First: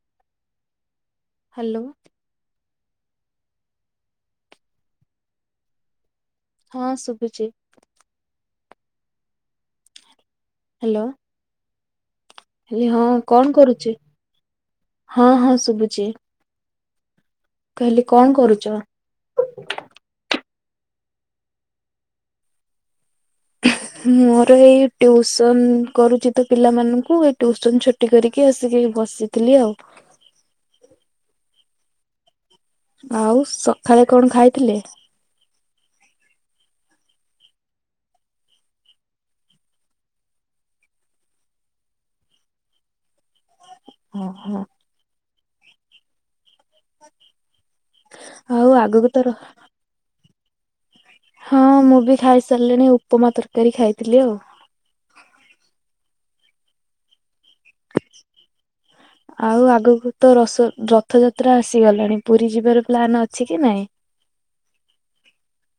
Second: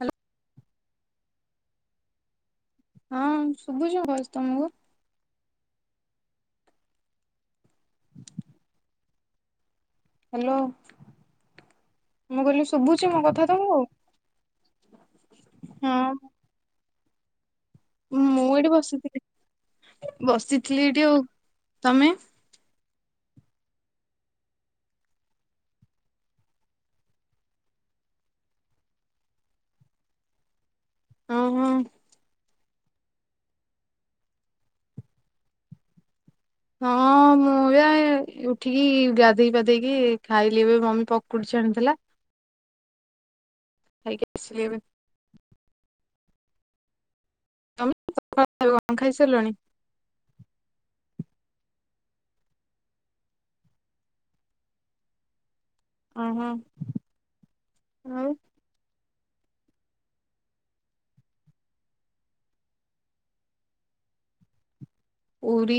Hello. Hello. ହଁ ଶୁଭୁଛି voice ତମକୁ। ହଁ ଶୁଭୁଛି। ହ୍ୟାଲୋ। ହ୍ୟାଲୋ। ମୁଁ କହିଲି ହେ ହଁ ଶୁଭୁଛି ମୋ କଥା କଣ ତମକୁ? କରୁଛି? ହଁ ହଁ ଶୁଭୁଛି। କହିଲି କଣ ମୁଁ କରୁଛ? ଏଠି ବସିଥିଲି। ବସିଥିଲି ଏଇଠି ଆଉ ତମେ। ମୋର ଏଇ ଟ୍ୟୁସନ କରୁଛି ତ ପିଲାମାନଙ୍କୁ ଏ ଟ୍ୟୁସନ ରୁଟି କରିକି ଆସିକି ବସିଥିଲି ଆଉ। ହଁ ହଁ। ଆଉ ସକାଳେ କଣ ଖାଇଥିଲେ? ହଁ ମୁଁ ଏ ଉଠିକି ଗାଧେଇ ପାଧେଇକି ଖାଇଲି ଏବେ ମମି ପକୁଡି ଛାଣିଥିଲା। ଖାଇକି ଓହୋ ବସିକି ତମେ ସକାଳେ ଆଉ ଖାଇବା କଣ? ଆଗକୁ ତ ଖାଇସାରିଲଣି। ହଁ ମୁଁ ବି ଖାଇସାରିଲିଣି ଉପମା ତରକାରୀ ଖାଇଥିଲି ଆଉ। ଓହୋ ହଁ ଆଉ। ହ ଆଉ ଆଗକୁ ତ ରଥ ରଥଯାତ୍ରା ଆସିଗଲାଣି। ପୁରୀ ଯିବାର ପ୍ଲାନ ଅଛି କି ନାଇଁ? ପୁରୀ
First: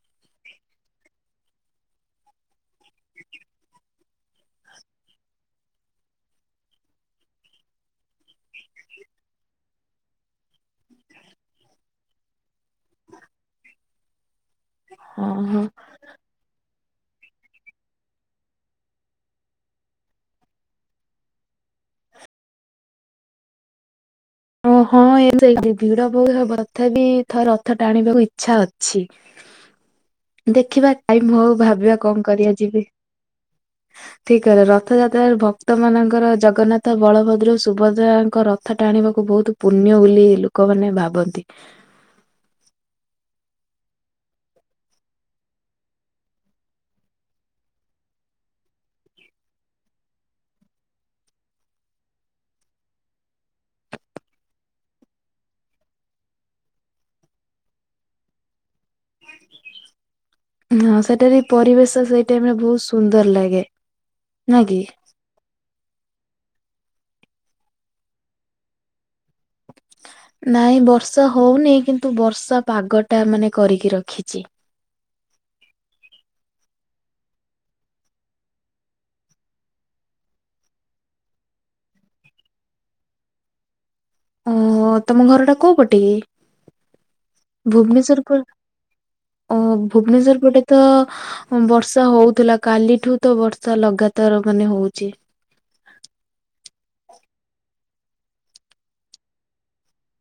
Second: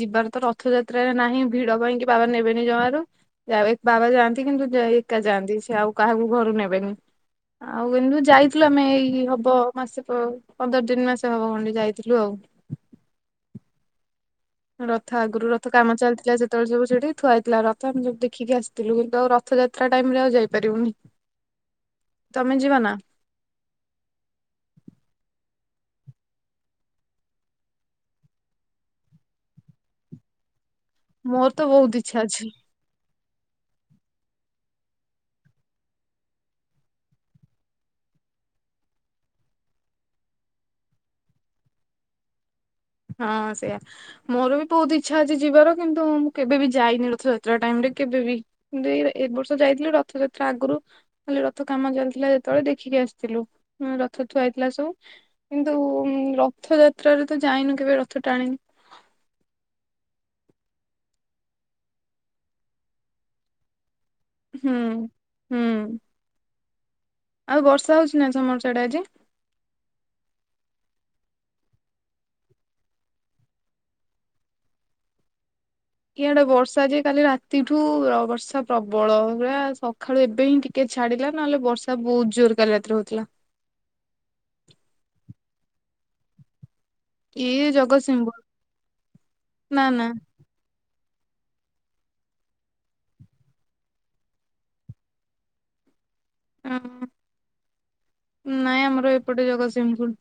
ଯିବାର ତ ରଥଯାତ୍ରାରେ ନାହିଁ ଭିଡ ପାଇଁକି ବାବା ନେବେନି ଜମାରୁ। ଯା ବାବା ଯାଆନ୍ତି କିନ୍ତୁ ଏକା ଯାଆନ୍ତି ସେ ଆଉ କାହାକୁ ଘରୁ ନେବେନି। ଆଉ କିନ୍ତୁ ଯାଇଥିଲୁ ଆମେ ଏଇ ହବ ମାସେ ପନ୍ଦର ତିନି ମାସ ହବ ଖଣ୍ଡେ ଯାଇଥିଲୁ ଆଉ। ରଥ ହଁ ଆଗରୁ ହଁ ରଥ କାମ ଚାଲିଥିଲା ଯେ ତ ସବୁ ସେଠି ଥୁଆ ହେଇଥିଲା ରଥ ଆମେ ସବୁ ଦେଖିକି ଆସିଥିଲୁ କିନ୍ତୁ ଆଉ ରଥଯାତ୍ରା ଟାଇମରେ ଆଉ ଯାଇପାରିବୁନୁ। ତମେ ଯିବ ନା? ଓ ହଁ ଏ ସେତି ଭିଡ ବହୁତ ହବ ତଥାପି ଥର ରଥ ଟାଣିବାକୁ ଇଚ୍ଛା ଅଛି। ଦେଖିବା ଟାଇମ୍ ମୋର ହଉ ତ ବହୁତ ଭାବିବା ଇଚ୍ଛା କଣ ଅଛି କରିବା ଯିବି କି? ଠିକ କହିଲ ରଥଯାତ୍ରାରେ ଭକ୍ତ ମାନଙ୍କର ଜଗନ୍ନାଥ ବଳଭଦ୍ର ସୁଭଦ୍ରାଙ୍କ ରଥ ଟାଣିବାକୁ ବହୁତ ପୁଣ୍ୟ ବୋଲି ଲୋକମାନେ ଭାବନ୍ତି। ହଁ ସେଇଆ। ମୋର ବି ବହୁତ ଇଚ୍ଛା ଅଛି ଯିବାର କିନ୍ତୁ, ମୁଁ କେବେ ବି ଯାଇନି ରଥଯାତ୍ରା ଟାଇମ ରେ କେବେ ବି। ଦେଇ ର ଏ ବର୍ଷ ଯାଇଥିଲି ରଥଯାତ୍ରା ଆଗରୁ ଖାଲି ରଥ କାମ ଚାଲିଥିଲା ଯେତେବେଳେ ଦେଖିକି ଆସିଥିଲୁ ରଥ ଥୁଆ ହେଇଥିଲା ସବୁ କିନ୍ତୁ ରଥଯାତ୍ରାରେ ତ ଯାଇନୁ କେବେ ରଥ ଟାଣିନୁ। ହ ହଁ ସେଠାରେ ପରିବେଶ ସେଇଟାମେ ବହୁତ ସୁନ୍ଦର ଲାଗେ। ନା ହୁଁ କି? ହୁଁ। ଆଉ ବର୍ଷା ହଉଛି ନା ତମର ସିଆଡେ ଆଜି ନାଇଁ ବର୍ଷା ହଉନି କିନ୍ତୁ ବର୍ଷା ପାଗ ଟା ମାନେ କରିକି ରଖିଛି। ଇଆଡେ ବର୍ଷା ଯେ କାଲି ରାତିଠୁ ବର୍ଷା ପ୍ରବଳ ପୂରା ସକାଳୁ ଏବେ ହିଁ ଟି ଟିକେ ଛାଡିଲା ନହେଲେ ବର୍ଷା ବହୁତ ଜୋର କାଲି ରାତିରେ ହଉଥିଲା। ଓହ ତମ ଘରଟା କୋଉ ପଟେ? ଇଏ ଭୁବନେଶ୍ୱର ଜଗତସିଂହପୁର ପୁର ଅ ନା ନା ଭୁବନେଶ୍ୱର ପଟେ ତ ବର୍ଷା ହଉଥିଲା କାଲିଠୁ ତ ବର୍ଷା ଲଗାତାର ମାନେ ହଉଛି। ଅ ନାଇଁ ଆମ ଏପଟେ ଜଗତସିଂହପୁର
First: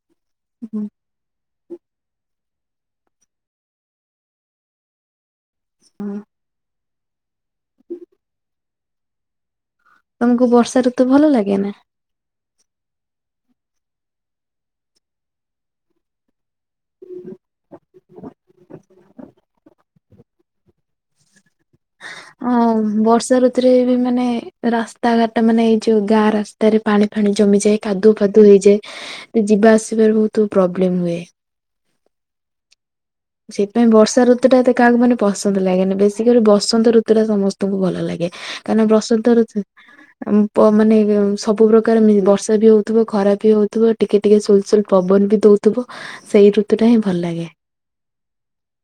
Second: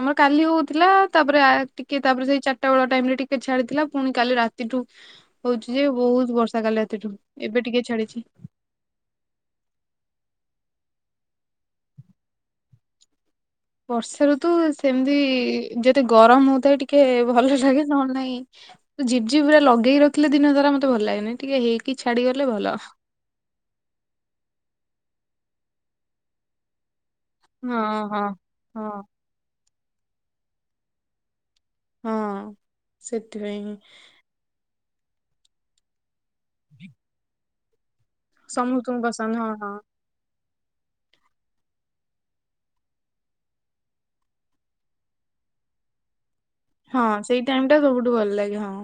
ଆମର କାଲି ହଉଥିଲା। ତାପରେ ଆ ଟିକେ ତାପରେ ସେଇ ଚାରିଟା ବେଳ ଟାଇମ ରେ ଟିକେ ଛାଡିଥିଲା ପୁଣି କାଲି ରାତିଠୁ ହଉଛି ଯେ ବହୁତ ବର୍ଷା କାଲି ରାତିଠୁ ଏବେ ଟିକେ ଛାଡିଛି। ତମକୁ ବର୍ଷା ଋତୁ ଭଲ ଲାଗେ ନା? ବର୍ଷା ଋତୁ ସେମିତି ଯେତେ ଗରମ ହଉଥାଏ ଟି ଟେ ଭଲ ଲାଗେ ନ ହେଲେ ନାହିଁ ଝିପ୍ ଝିପ୍ ପୁରା ଲଗେଇି ରଖିଲେ ଦିନ ସାରା ମତେ ଭଲ ଲାଗେନି। ଟିକେ ହେଇକି ଛାଡି ଗଲେ ଭଲ। ବର୍ଷାଋ ତୁ ରେ ବି ମାନେ ରାସ୍ତାଘାଟ ମାନେ ଏଇ ଯଉ ଗାଁ ରା ସ୍ତାରେ ପାଣି ଫାଣି ଜମିଯାଏ ହଁ କାଦୁ ହଁ ଫାଦୁଅ ହଁ। ହେଇଯାଏ ଯିବା ଆସିବାରେ ବହୁତ ପ୍ରୋବ୍ଲେମ ହୁଏ। ହଁ ସେଥିପାଇଁ ସେପାଇଁ ବର୍ଷା ଋତୁ ଟା ଏତେ କାହାକୁ ମାନେ ପସନ୍ଦ ଲାଗେନି ବେଶୀ କରି ବସନ୍ତ ଋତୁ ଟା ସମସ୍ତଙ୍କୁ ଭଲ ଲାଗେ କାହିଁ ନା ସମସ୍ତଙ୍କୁ ବସନ୍ତ ପସନ୍ଦ ହଁ ଋତୁ ହଁ। ପ ମାନେ ସବୁ ପ୍ରକାର ବର୍ଷା ବି ହଉଥିବ ଖରା ବି ହଉଥିବ ଟିକେ ଟିକେ ସୁଲସୁଲ ପବନ ବି ଦଉଥିବ ସେଇ ଋ ହଁ ସେଇ ଟାଇମ ଟା ସବୁଠୁ ଭଲ ଲାଗେ ହଁ।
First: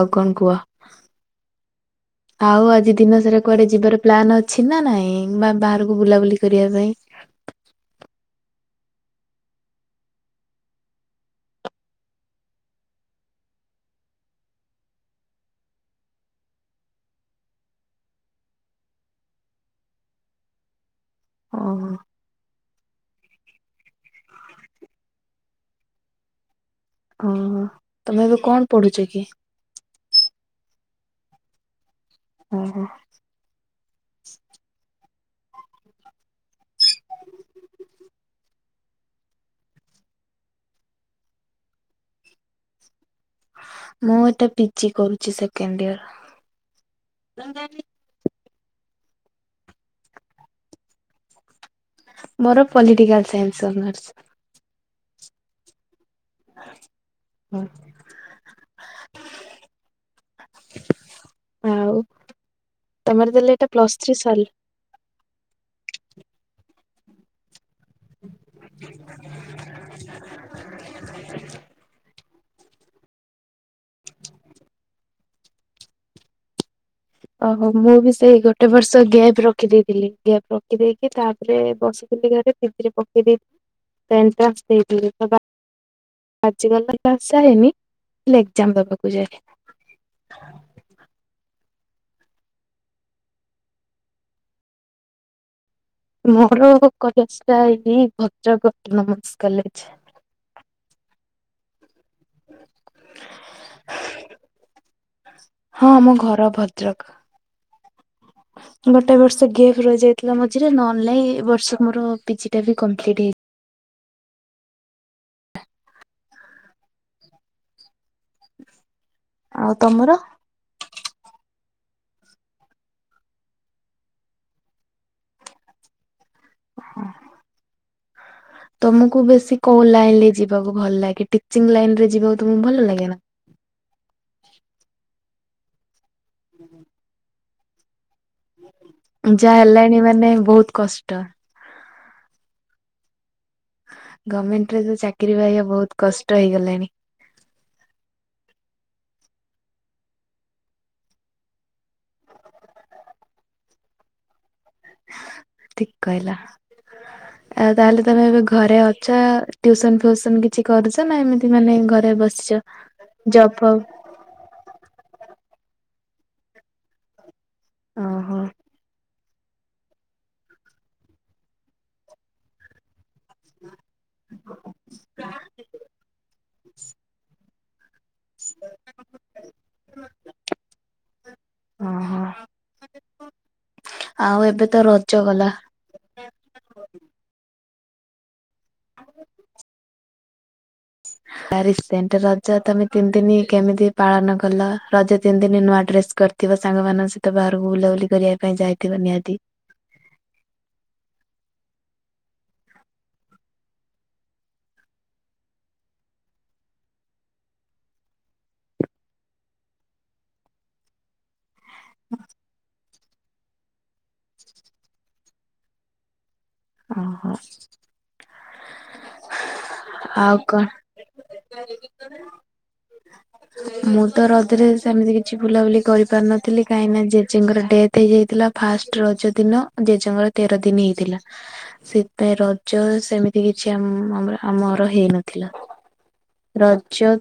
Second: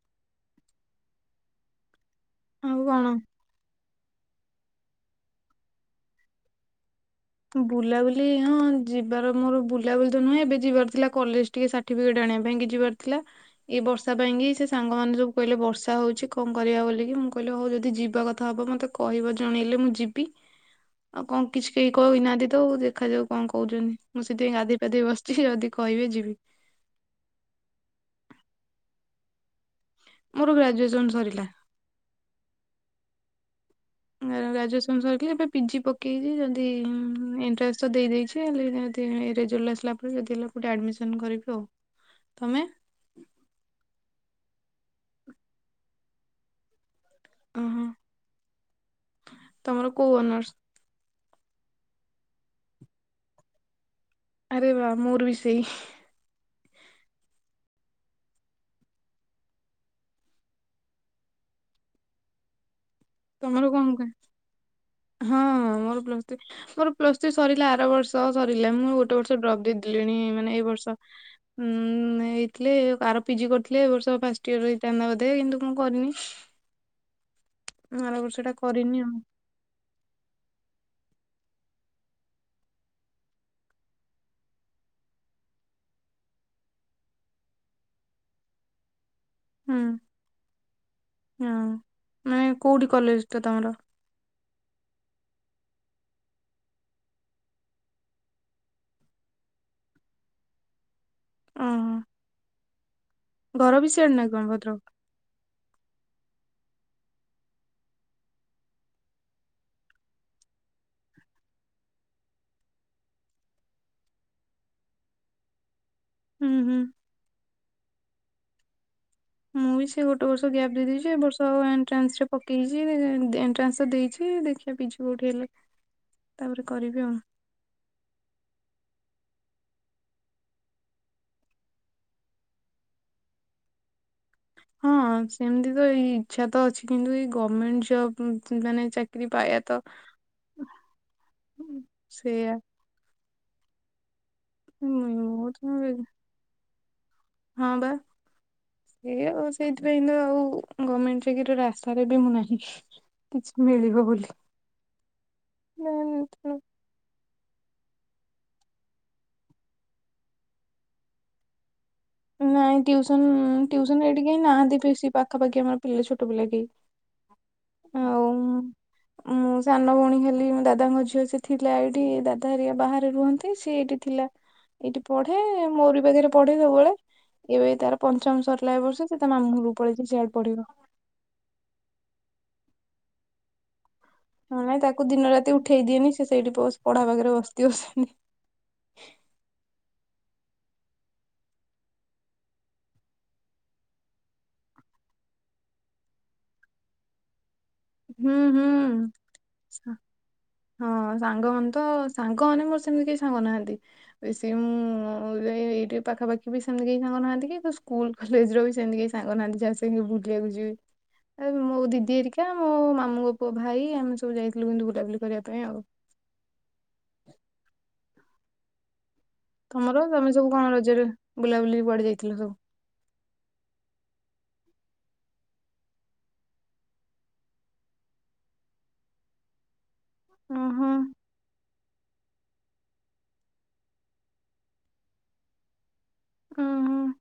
ଆଉ କଣ କୁହ? ଆଉ ଆଜି ଦିନ ସାରା କୁଆଡେ ଯିବାର ପ୍ଲାନ୍ ଅଛି ନା ନାଇଁ ବା ବାହାରକୁ ବୁଲାବୁଲି କରିବା ପାଇଁ? ବୁଲାବୁଲି ହଁ ଯିବାର ମୋର ବୁଲାବୁଲି ତ ନୁହେଁ ଏବେ ଯିବାର ଥିଲା କଲେଜ ଟିକେ ସାର୍ଟିଫିକେଟ୍ ଆଣିବା ପାଇଁ କି ଯିବାର ଥିଲା। ଏ ବର୍ଷା ପାଇଁକି ସେ ସାଙ୍ଗମାନେ ସବୁ କହିଲେ ବର୍ଷା ହେଉଛି କଣ କରିବା ବୋଲିକି ମୁଁ କହିଲେ ହଉ ଯଦି ଯିବା କଥା ହେବ ମୋତେ କହିବ ଜଣେଇଲେ ମୁଁ ଯିବି। ହ [inaudible] ଆଉ କଣ କିଛି କେହି କହିନାହାନ୍ତି ତ ଦେଖାଯାଉ କଣ କହୁଛନ୍ତି ମୁଁ ସେଥିପାଇଁ ଗାଧୋଇ ପାଧୋଇ ବସିଛି ଯଦି କହିବେ ଯିବି। ଓ ତମେ ଏବେ କଣ ପଢୁଛ କି? ମୋର ଗ୍ରାଜୁଏସନ୍ ସରିଲା। ହୁଁ ହୁଁ। [inaudible] ଗ୍ରାଜୁଏସନ୍ ସରିଲା ଏବେ ପିଜି ପକେଇଛି ଯଦି ଏଣ୍ଟସ ଦେଇଦେଇଛି ଯଦି ରେଜଲ୍ଟ ଆସିଲା ପରେ ଯଦି ହେଲା ଗୋଟେ ଆଡମିସନ କରିବି ଆଉ ତମେ? ମୁଁ ଏଇଟା ପିଜିି କରୁଛି ସେକଣ୍ଡ ଓହୋ ଇୟର। ତମର କୋଉ ଅନର୍ସ? ମୋର ପଲିଟିକାଲ ସାଇନ୍ସ ଅନର୍ସ। ଅରେ ବା ମୋର ବି ସେଇ। [inaudible] ଆଉ ତମର ତାହେଲେ ଏଟା ପ୍ଲସଥ୍ରୀ ସଲ ହଁ ମୋର ପ୍ଲସଥ୍ରୀ ମୋର ପ୍ଲସଥ୍ରୀ ସରିଲା ଆର ବର୍ଷ। ତ ସରିଲା ମୋର ଗୋଟେ ବର୍ଷ ଡ୍ରପ ଦେଇଦେଲିଣି ମାନେ ଏଇ ବର୍ଷ। ଉଁ ହେଇଥିଲେ ଆର ପିଜି କରିଥିଲେ ଏ ବର୍ଷ ଫାଷ୍ଟ ଇୟର ହେଇଥାନ୍ତା ବୋଧେ କିନ୍ତୁ ମୁଁ କରିନି? ଓହୋ ମୁଁ ବି ଆର ସେଇ ବର୍ଷଟା ଗୋଟେ କରିନି ବର୍ଷ ଆଉ ଗ୍ୟାପ୍ ରଖିଦେଇଥିଲି ଗ୍ୟାପ୍ ର ବିକି ଦେଇକି ତାପରେ ବସିଥିଲି ଘରେ ଫିରି ଫିରୀ ପକେଇ ଦେଇ [unintelligible] ଆଜ କାଲି [unintelligible] ହେଇନି ହେଲେ ଏକ୍ଜାମ ଦବାକୁ ଯାଏ। ହୁଁ, ହଁ ମାନେ କୋଉଠି କଲେଜଟା ତମର? ମୋର କଲେଜଟା ହେଇଟି ଭଦ୍ରକ ଅଟୋନାମାମ୍ସ କଲେଜ। ଅହଁ, ବର ବି ସେଆଡ଼େ ନା କଣ ଭଦ୍ରକ? ହଁ ଆମ ଘର ଭଦ୍ରକ। ଗୋଟେ ବର୍ଷ ଗେପ୍ ରହିଯାଇଥିଲା ମଝିରେ ନହେଲେ ନାଇ ଏ ବର୍ଷ ମୋର ପିଜିଟା ବି କମ୍ପ୍ଲିଟ ହେଇ ହୁଁ, ହୁଁ। ମୁଁ ଆଉ ବି ସେ ତମର? ଗୋଟେ ବର୍ଷ ଗ୍ୟାପ୍ ଦେଇ ଦେଇଛି ଏ ବର୍ଷ ଆଉ ଏଣ୍ଟ୍ରାନ୍ସରେ ପକେଇଛି ଏଣ୍ଟ୍ରାନ୍ସ ତ ଦେଇଛି ଦେଖିବା ପିଜି କୋଉଠି ହେଲେ ଆଚ୍ଛା। ତାପରେ କରିବି ଆଉ। ତମକୁ ବେଶୀ କୋଉ ଲାଇନରେ ଯିବାକୁ ଭଲ ଲାଗେ ଟିଚିଂ ଲାଇନରେ ଯିବାକୁ ତମକୁ ଭଲ ଲାଗେନା? ହଁ ସେମିତି ତ ଏଇ ଇଚ୍ଛା ତ ଅଛି କିନ୍ତୁ ଏଇ ଗମେଣ୍ଟ ଜବ୍ [unintelligible] ମାନେ ଚାକିରି ଯାହା ପାଇବା ତ, ହେଲାଣି ମାନେ ବହୁତ କଷ୍ଟ। ସେଇଆ। ଗମେଣ୍ଟରେ ତ ମୁଁ ଚାକିରି ମୁଁ ତ ପାଇବା ବହୁତ କଷ୍ଟ ହେଇଗଲାଣି। ହଁ ବା। ଏ ଆଉ ସେଇଥିପାଇଁ ତ ଆଉ ଗମେଣ୍ଟ ଚାକିରିର ଆଶାରେ ବି ମୁଁ ନାହିଁ। କିଛି ମିଳିବ ବୋଲି। ନା ଠିକ୍ କହିଲ। ଆଉ ତାହେଲେ ତମେ ଏବେ ଘରେ ଅଛ ଟ୍ୟୁସନ୍ ଫ୍ୟୁସନ୍ କିଛି କରୁଛ? ତମେ ଏମିତି ମାନେ ଘରେ ବସିଛ ଜବ୍ ଫବ୍ ହେଟି କେହି ନାହାନ୍ତି ଫି ସେଇ ପାଖାପାଖି ଆମର ପିଲେ ଛୋଟ ପିଲା କେହି? ଆଉ ଓହୋ। ମୁଁ ସାନ ଭଉଣୀ ଖାଲି ଦାଦାଙ୍କ ଝିଅ ସେ ଥିଲା ଏଇଠି ଦାଦା ହେରିକା ବାହା ରେ ରୁହନ୍ତି, ସେ ଏଇଠି ଥିଲା, ଏଇଠି ପଢେ ମୋରି ପାଖରେ ପଢେ ସବୁବେଳେ। ଏବେ ତାର ପଞ୍ଚମ ସରିଲା ଏ ବର୍ଷ ସେ ତା ମାମୁଁ ଘରକୁ ପଳେଇଛି ସିଆଡେ ପଢ଼ିବ। ଅଁ, ହଁ। ନାହିଁ ତାକୁ ଦିନ ରାତି ଉଠେଇ ଦିଏନି ସେ ସେଇଠି ବସ୍ ପଢା ପାଖରେ ବସିଥିବ ସେମିତି। [inaudible] ଆରେ ରିସେଣ୍ଟ ରଜ ତମେ ତିନି ଦିନ କେମିତି ପାଳନ କଲ? ରଜ ତିନି ଦିନ ନୂଆ ଡ୍ରେସ କରି ଥିବ ସାଙ୍ଗମାନଙ୍କ ସହିତ ବାହାରକୁ ବୁଲାବୁଲି ହୁଁ କରିବା ପାଇଁ ହୁଁ ଯାଇଥିବ ନିହାତି? ହଁ ସାଙ୍ଗମାନେ ତ ସାଙ୍ଗମାନେ ମୋର ସେମିତି କେହି ସାଙ୍ଗ ନାହାନ୍ତି। ବେଶୀ ବି [inaudible] ମୁଁ ଏ ଏଇଠି ପାଖାପାଖି ବି ସେମିତି କେହି ସାଙ୍ଗ ନାହାନ୍ତି କି ସ୍କୁଲ କଲେଜର ବି ସେମିତି କେହି ସାଙ୍ଗନାହାନ୍ତି ଯାହା ସାଙ୍ଗେ ବୁଲିବାକୁ ଯିବି? ଆଉ ମୋ ଦିଦି ଏରିକା ମୋ ମାମୁଙ୍କ ପୁଅ ଭାଇ ଆମେ ସବୁ ଯାଇଥିଲୁ କିନ୍ତୁ ବୁଲାବୁଲି କରିବା ପାଇଁ ଆଉ। ଓ ହୋ। ତମର ତମେ ସବୁ କଣ ରଜରେ ବୁଲାବୁଲି କୁଆଡେ ଯାଇଥିଲ ସବୁ? [inaudible] ମୁଁ ତ ରଜରେ ସେମିତି କିଛି ବୁଲାବୁଲି କରିପାରିନଥିଲି କାହିଁକି ନା ଜେଜେଙ୍କର ଡେଥ ଥେଇ ଯାଇଥିଲା ଫାଷ୍ଟ ରଜ ଦିନ ଜେଜେଙ୍କର ତେର ଦିନ ଓହୋ ହେଇଥିଲା। ସେଥ ପାଇଁ ରଜ ସେମିତି କିଛି ଆମର ହେଇନଥିଲା। ଓହୋ ରଜ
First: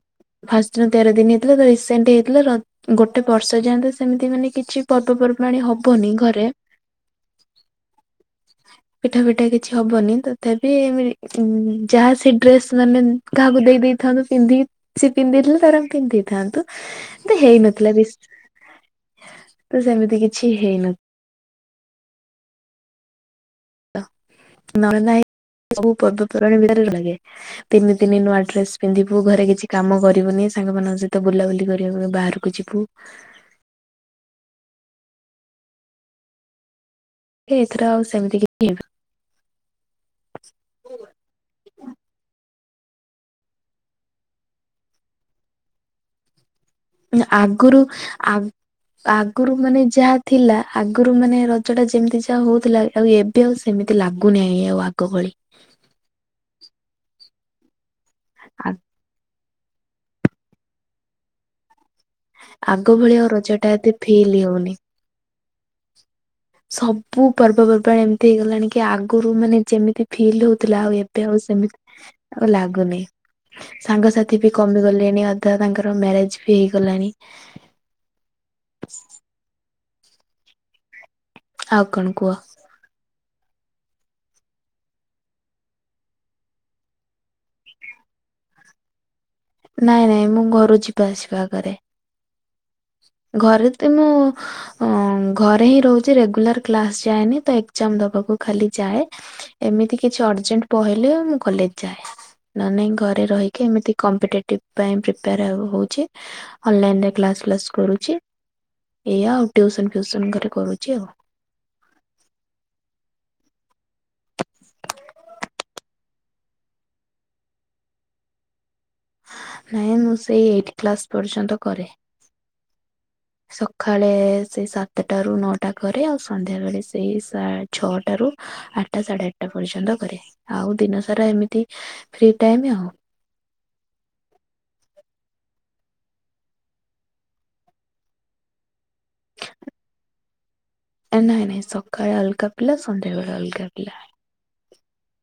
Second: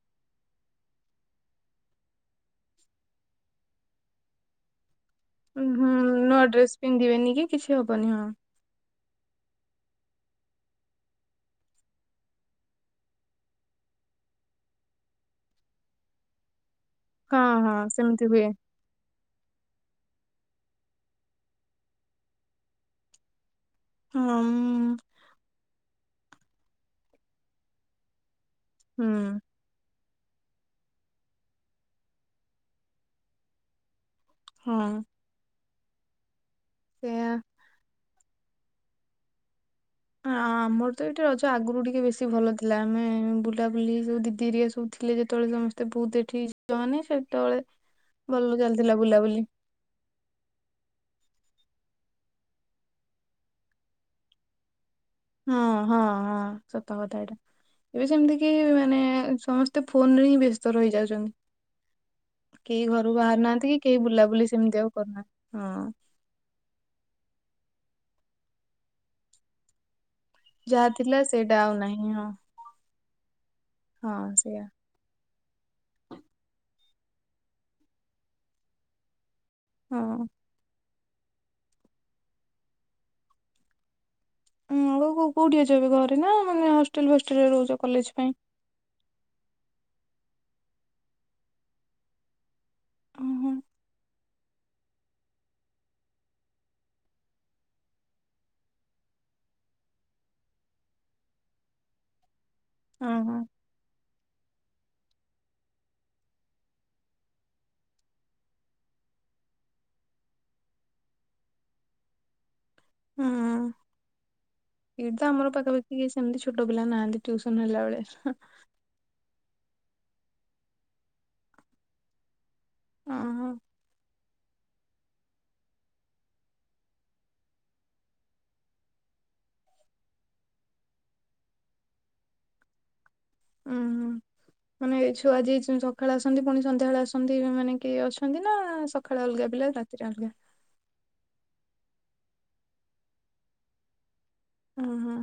ଫାଷ୍ଟ ର ତେର ଦିନ ହେଇଥିଲା ତ ରିସେଣ୍ଟ ହେଇଥିଲା ର ଗୋଟେ ବର୍ଷ ଯାଏଁ ତ ସେମିତି ମାନେ କିଛି ପର୍ବ ପର୍ବାଣ ଉ ହୁଁ ନୂଆ ଡ୍ରେସ୍ ପିନ୍ଧିବେନି କି କିଛି ହବନି ହଁ। ପିଠା ପିଠା କିଛି ହବନି, ତଥାପି ଯାହା ସେ ଡ୍ରେସ ମାନେ କାହାକୁ ଦେଇ ଦେଇଥାନ୍ତୁ ପିନ୍ଧିକି ସିଏ ପିନ୍ଧି ଦେଇଥିଲେ ତା ପରେ ଆମେ ପିନ୍ଧି ଦେଇଥାନ୍ତୁ। ତ ହଁ ହଁ ହେଇନଥିଲା ସେମିତି ବିଷ୍ଟ, ହୁଏ ତ ସେମିତି କିଛି ହେଇନଥ ହଁ ନ ଉଁ, ଏଇ ନାଇଁ ସବୁ ପର୍ବପର୍ବାଣୀ ଭଲ ଲାଗେ ତିନି ତିନି ନୂଆ ଡ୍ରେସ୍ ପିନ୍ଧିବୁ, ହୁଁ ଘରେ କିଛି କାମ କରିବୁନି ସାଙ୍ଗମାନଙ୍କ ସହିତ ବୁଲାବୁଲି କରିବାକୁି ବାହାରକୁ ଯିବୁ- ହଁ ଏ ଆ ଏଥର ଆଉ ସେମିତି କିଛି ଇଏ [inaudible] ଆମର ତ ଏଠି ରଜ ଆଗରୁ ଟିକେ ବେଶୀ ଭଲ ଥି ଲା ଆମେ ବୁଲାବୁଲି ସବୁ ଦିଦି ହେରିଆ ସବୁ ଥିଲେ ଯେତେବେଳେ ସମସ୍ତେ ବହୁତ ଏଠି ଝିଅମାନେ ସେତେବେଳେ ଆଗରୁ, ଆ ଭଲ ଚାଲିଥିଲା ବୁଲାବୁଲି। ଆଗରୁ ମାନେ ଯାହା- ଥିଲା ଆଗରୁ ମାନେ ରଜ ଟା ଯେମିତି ଯାହା ହଉଥିଲା ଆଉ ଏବେ ଆଉ ସେମିତି ଲାଗୁନାହିଁ ଆଉ ଆଗ ଭଳି। ହଁ, ହଁ, ହଁ ସତ କଥା ଏଇଟା। ଏବେ ସେମିତି କେହି ମାନେ ସମସ୍ତ- ତ ଫୋନରେ ହିଁ ବ୍ୟସ୍ତ ରହିଯାଉଛନ୍ତି। କେହି ଆଗ ଘରୁ ଭଳି ଆଉ ବାହାରୁ ରଜ ଟା ନାହାନ୍ତି, କି ଏତେ କେହି ଫିଲ୍ ବୁଲାବୁଲି ହଉନି। ସେମିତି ଆଉ କରୁନାହାନ୍ତି ହଁ। ସବୁ ପର୍ବପର୍ବାଣି ଏମିତି ହେଇଗଲାଣି କି ଆଗରୁ ମାନେ ଯେମିତି ଫିଲ୍ ହଉଥିଲା, ଯାହା ଆଉ ଥିଲା ଏବେ ଆଉ ସେଇଟା ସେମିତି ନାହିଁ ହଁ ଆଉ ଲାଗୁନି। ହଁ ସାଙ୍ଗସାଥି ବି ସେଇଆ କମି ଗଲେଣି, ଅଧା ତାଙ୍କର ମ୍ୟାରେଜ ବି ହେଇଗଲାଣି। ହଁ- ଆଉ କଣ କୁହ? ଉଁ ଆଉ କୋଉଠି ଅଛ, ଏବେ ଘରେ ନା ମାନେ ହଷ୍ଟେଲ ଫଷ୍ଟେଲ ରେ ରହୁଛ କଲେଜ ପାଇଁ? ନାଇଁ ନାଇଁ ମୁଁ ଘରୁ ଯିବା ଆସିବା କରେ। ଓହୋ ଘରେ ତ ମୁଁ ଅଁ ଘରେ ହିଁ ରହୁଛି, ରେଗୁଲାର କ୍ଲାସ ଯାଏନି ତ ଏକ୍ଜାମ ଦବାକୁ ଖାଲି ଯାଏ। ଏମିତି କିଛି ଅର୍ଜେଣ୍ଟ ପହେଲେ ମୁଁ କଲେଜ ଯାଏ। ନଏ ନାଇଁ ଘରେ ଓହୋ ରହିକି ଏମିତି- କମ୍ପିଟେଟିଭ ପାଇଁ ପ୍ରିପେୟାର ହଉଛି, ଅନଲାଇନରେ କ୍ଲାସ ପ୍ଲାସ କରୁ। ରୁଚି ଏଇଆ ଆଉ ଟ୍ୟୁସନ ଫ୍ୟୁସନ ଘରେ କରୁଛି ଆଉ। ହୁଁ। [inaudible] ଏଇଠି ତ ଆମର ପାଖାପାଖି ସେମିତି ଛୋଟ ପିଲା ନାହାନ୍ତି ଟ୍ୟୁସନ ହେଲା ଭଳିଆ। ନାଇଁ ମୁଁ ସେଇ ଏଇଟ୍‌ କ୍ଲାସ ପର୍ଯ୍ୟନ୍ତ କରେ। ଓହୋ। ସଖାଳେ ସେଇ ସା ତାଟାରୁ ନଅଟା କରେ ଆଉ ସନ୍ଧ୍ୟାବେଳେ ସେଇ ସା ଛଅଟାରୁ ଆଠଟା ସାଢେ ଆଠଟା ପର୍ଯ୍ୟନ୍ତ କରେ, ଆଉ ଦିନ ସାରା ଏମିତି ଫ୍ରି ଟାଇମ ଆଉ। ଉୁଁ ହୁଁ [inaudible] ମାନେ ଏଇ ଛୁଆ ଆଜି ସଖାଳେ ଆସନ୍ତି, ପୁଣି ସନ୍ଧ୍ୟାବେଳେ ଆସନ୍ତି, ମାନେ କି ଅଛନ୍ତି ନା ସଖାଳେ ଅଲଗା ପିଲା ତା [unintelligible] ଆ ନାଇଁ ନାଇଁ ସକାଳେ ଅଲଗା ପିଲା ସନ୍ଧ୍ୟାବେଳେ ଅଲଗା ପିଲା। ଉଁ ହୁଁ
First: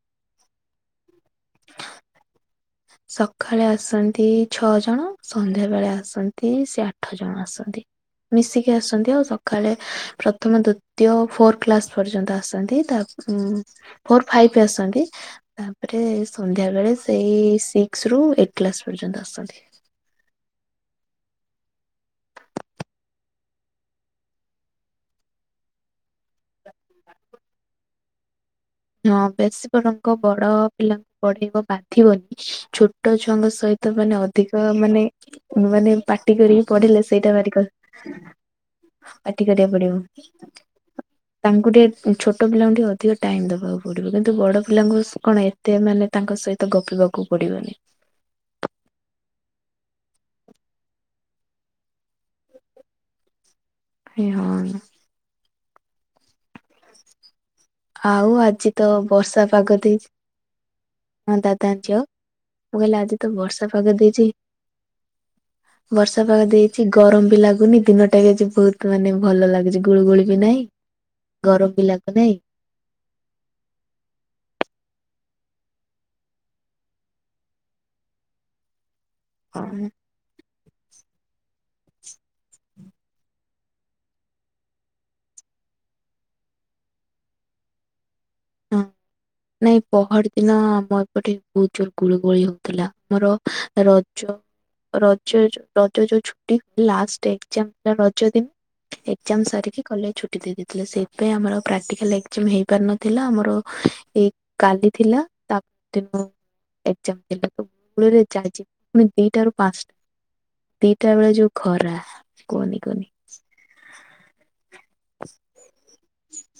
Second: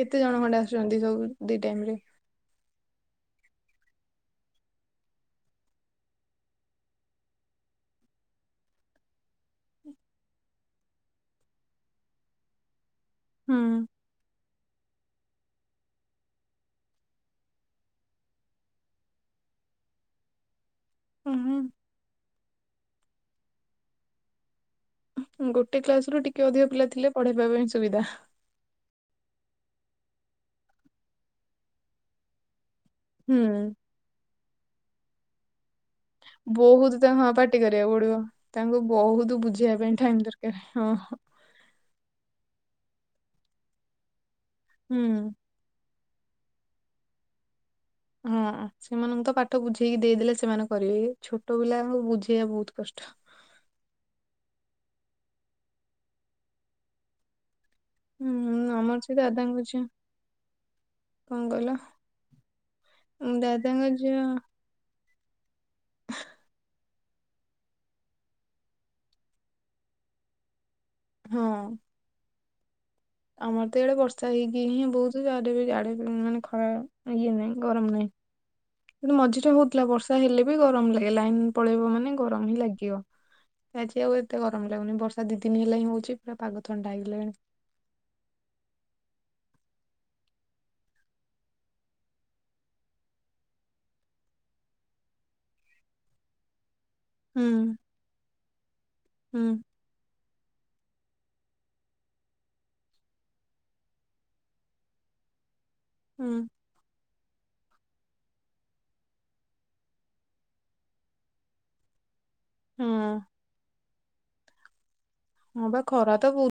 କେତେ ଜଣ ଖଣ୍ଡେ ଆସୁଚନ୍ତି ସବୁ ଦି ଟାଇମ୍ ରେ? ସଖାଳେ ଆସନ୍ତି ଛଅ ଜଣ ସନ୍ଧ୍ୟାବେଳେ ଆସନ୍ତି ସେ ଆଠ ଜଣ ଆସନ୍ତି। ମିଶିକି ଆସନ୍ତି ଆଉ ସଖାଳେ ପ୍ରଥମ ଦୁ ତୃତିୟ ଓ ଫୋର୍ କ୍ଲାସ୍ ପର୍ଯ୍ୟନ୍ତ ଆସନ୍ତି ତା ଉଁ ହୁଁ ଫୋର ଫାଇଭି ଆସନ୍ତି ତାପରେ ସନ୍ଧ୍ୟା ବେଳେ ସେଇ ସିକ୍ସି ରୁ ଏଇଟି କ୍ଲାସ୍ ପର୍ଯ୍ୟନ୍ତ ଆସନ୍ତି। ଉଁ ହୁଁ। ଗୋଟେ କ୍ଲାସ୍ ରୁ ଟିକେ ଅଧିକା ପିଲା ଥିଲେ ପଢେଇବା ପାଇଁ ସୁବିଧା। ହଁ ବେଶୀ ବରଂ ବଡ ପିଲାଙ୍କୁ ପଢେଇବ ବାଧିବନି ଛୋଟ ହୁଁ ଛୁଆଙ୍କ ସହି ତ ମାନେ ଅଧିକ ମାନେ ମାନେ ପାଟି କରିକି ବହୁତ୍ ପଢିଲେ ତାଙ୍କୁ ସେଇଟା ହଁ ଭାରି କ ପାଟି କରିବାକୁ ପଡିବ ତାଙ୍କୁ ବହୁତ୍ ପାଟି କରିବାକୁ ବୁଝେଇବା ପଡିବ। ପାଇଁ ଟାଇମି ଦର ଏ ହଁ ହଁ। ତାଙ୍କୁ ଟିକେ ଛୋଟ ପିଲାଙ୍କୁ ଟିକେ ଅଧିକ ଟାଇମ୍ ଦବାକୁ ପଡିବ କିନ୍ତୁ ବଡ ପିଲାଙ୍କୁ ହୁଁ। କଣ ଏ ତେ ମାନେ ତାଙ୍କ ସହିତ ଗପିବାକୁ ପଡ଼ିବନି। ହଁ ସେମାନଙ୍କୁ ତ ପାଠ ବୁଝେଇକି ଦେଇଦେଲେ ସେମାନେ କରିବେ ଏ ଛୋଟ ପିଲାଙ୍କୁ ବୁଝେଇବା ବହୁତ କଷ୍ଟ। ଏ ହଁ। ଆଉ ଆଜି ହୁଁ ତ ଆମର ସେ ବର୍ଷା ଦାଦାଙ୍କ ପାଗ ଝିଅ ଦେଇଚି। ହଁ କଣ କହିଲ ଦାଦାଙ୍କ ଝିଅ ମୁଁ କହିଲି ଆଜି ତ ଉଁ, ବର୍ଷା ଦାଦାଙ୍କ ପାଗ ଝିଅ ଦେଇଚି। ବର୍ଷା ପାଗ ଦେଇ କିଛି ଗରମ ବି ଲାଗୁନି ଦିନଟା ବି ଆଜି ବହୁତ୍ ମାନେ ଭଲ ଲାଗୁଛି ଗୁଳୁଗୁଳି ବି ନାହିଁ। ଗରମ ହଁ। ବି ଲାଗୁନାହିଁ। ଆମର ତ ଏଡେ ବର୍ଷା ହେଇକି ହିଁ ବହୁତ୍ ଆଡେବି ଯାଡେବି ମାନେ ଖରା ଇଏ ନାହିଁ ଗରମ ନାହିଁ। କିନ୍ତୁ ମଝିରେ ହଉଥିଲା କଣ ବର୍ଷା ହେଲେ ବି ଗରମ ଲାଗେ ଲାଇନି ପଳେଇବ ମାନେ ଗରମ ହିଁ ଲାଗିବ। ଆଜି ଆଉ ଏତେ ଗରମ ଲାଗୁନି ବର୍ଷା ଦି ଦିନି ହେଲା ହିଁ ହୋଉଚି ପୁରା ପାଗ ଥଣ୍ଡା ହେଇଗଲାଣି। ହଁ। ନାଇଁ ପହଡି ଦିନ ଆମ ଏପଟେ ବହୁତ୍ ଜୋର ଗୁଳୁଗୁଳି ହଉଥିଲା ଆମର ରଜ ରଜ ଯୋ ରଜ ଯୋଉ ଛୁଟି ଲାଷ୍ଟେ ଏକେଜାମ୍ ହୁଁ ହେଲା ରଜ ଦିନ ଏକେଜାମ୍ ହୁଁ ସାରିକି କଲେଜ ଛୁଟି ଦେଇ ଦେଇଥିଲେ ସେଇଥି ପାଇଁ ଆମର ଆଉ ପ୍ରାକ୍ଟିକାଲ ଏକେଜାମ୍ ହେଇପାରିନ ଥିଲା ଆମର ଏଇ କାଲି ଥିଲା ତାପ ଦିନ ହୁଁ ଏକେଜାମ୍ ଏବେ ଯାଇଛି ପୁଣି ଦିଟାରୁ ପାଞ୍ଚ ଦିଟା ବେଳେ ଯୋଉ ଖରା କୁହନି ହଁ କୁହନି। ହଁ ପା ଖରା ତ ବହୁତ୍।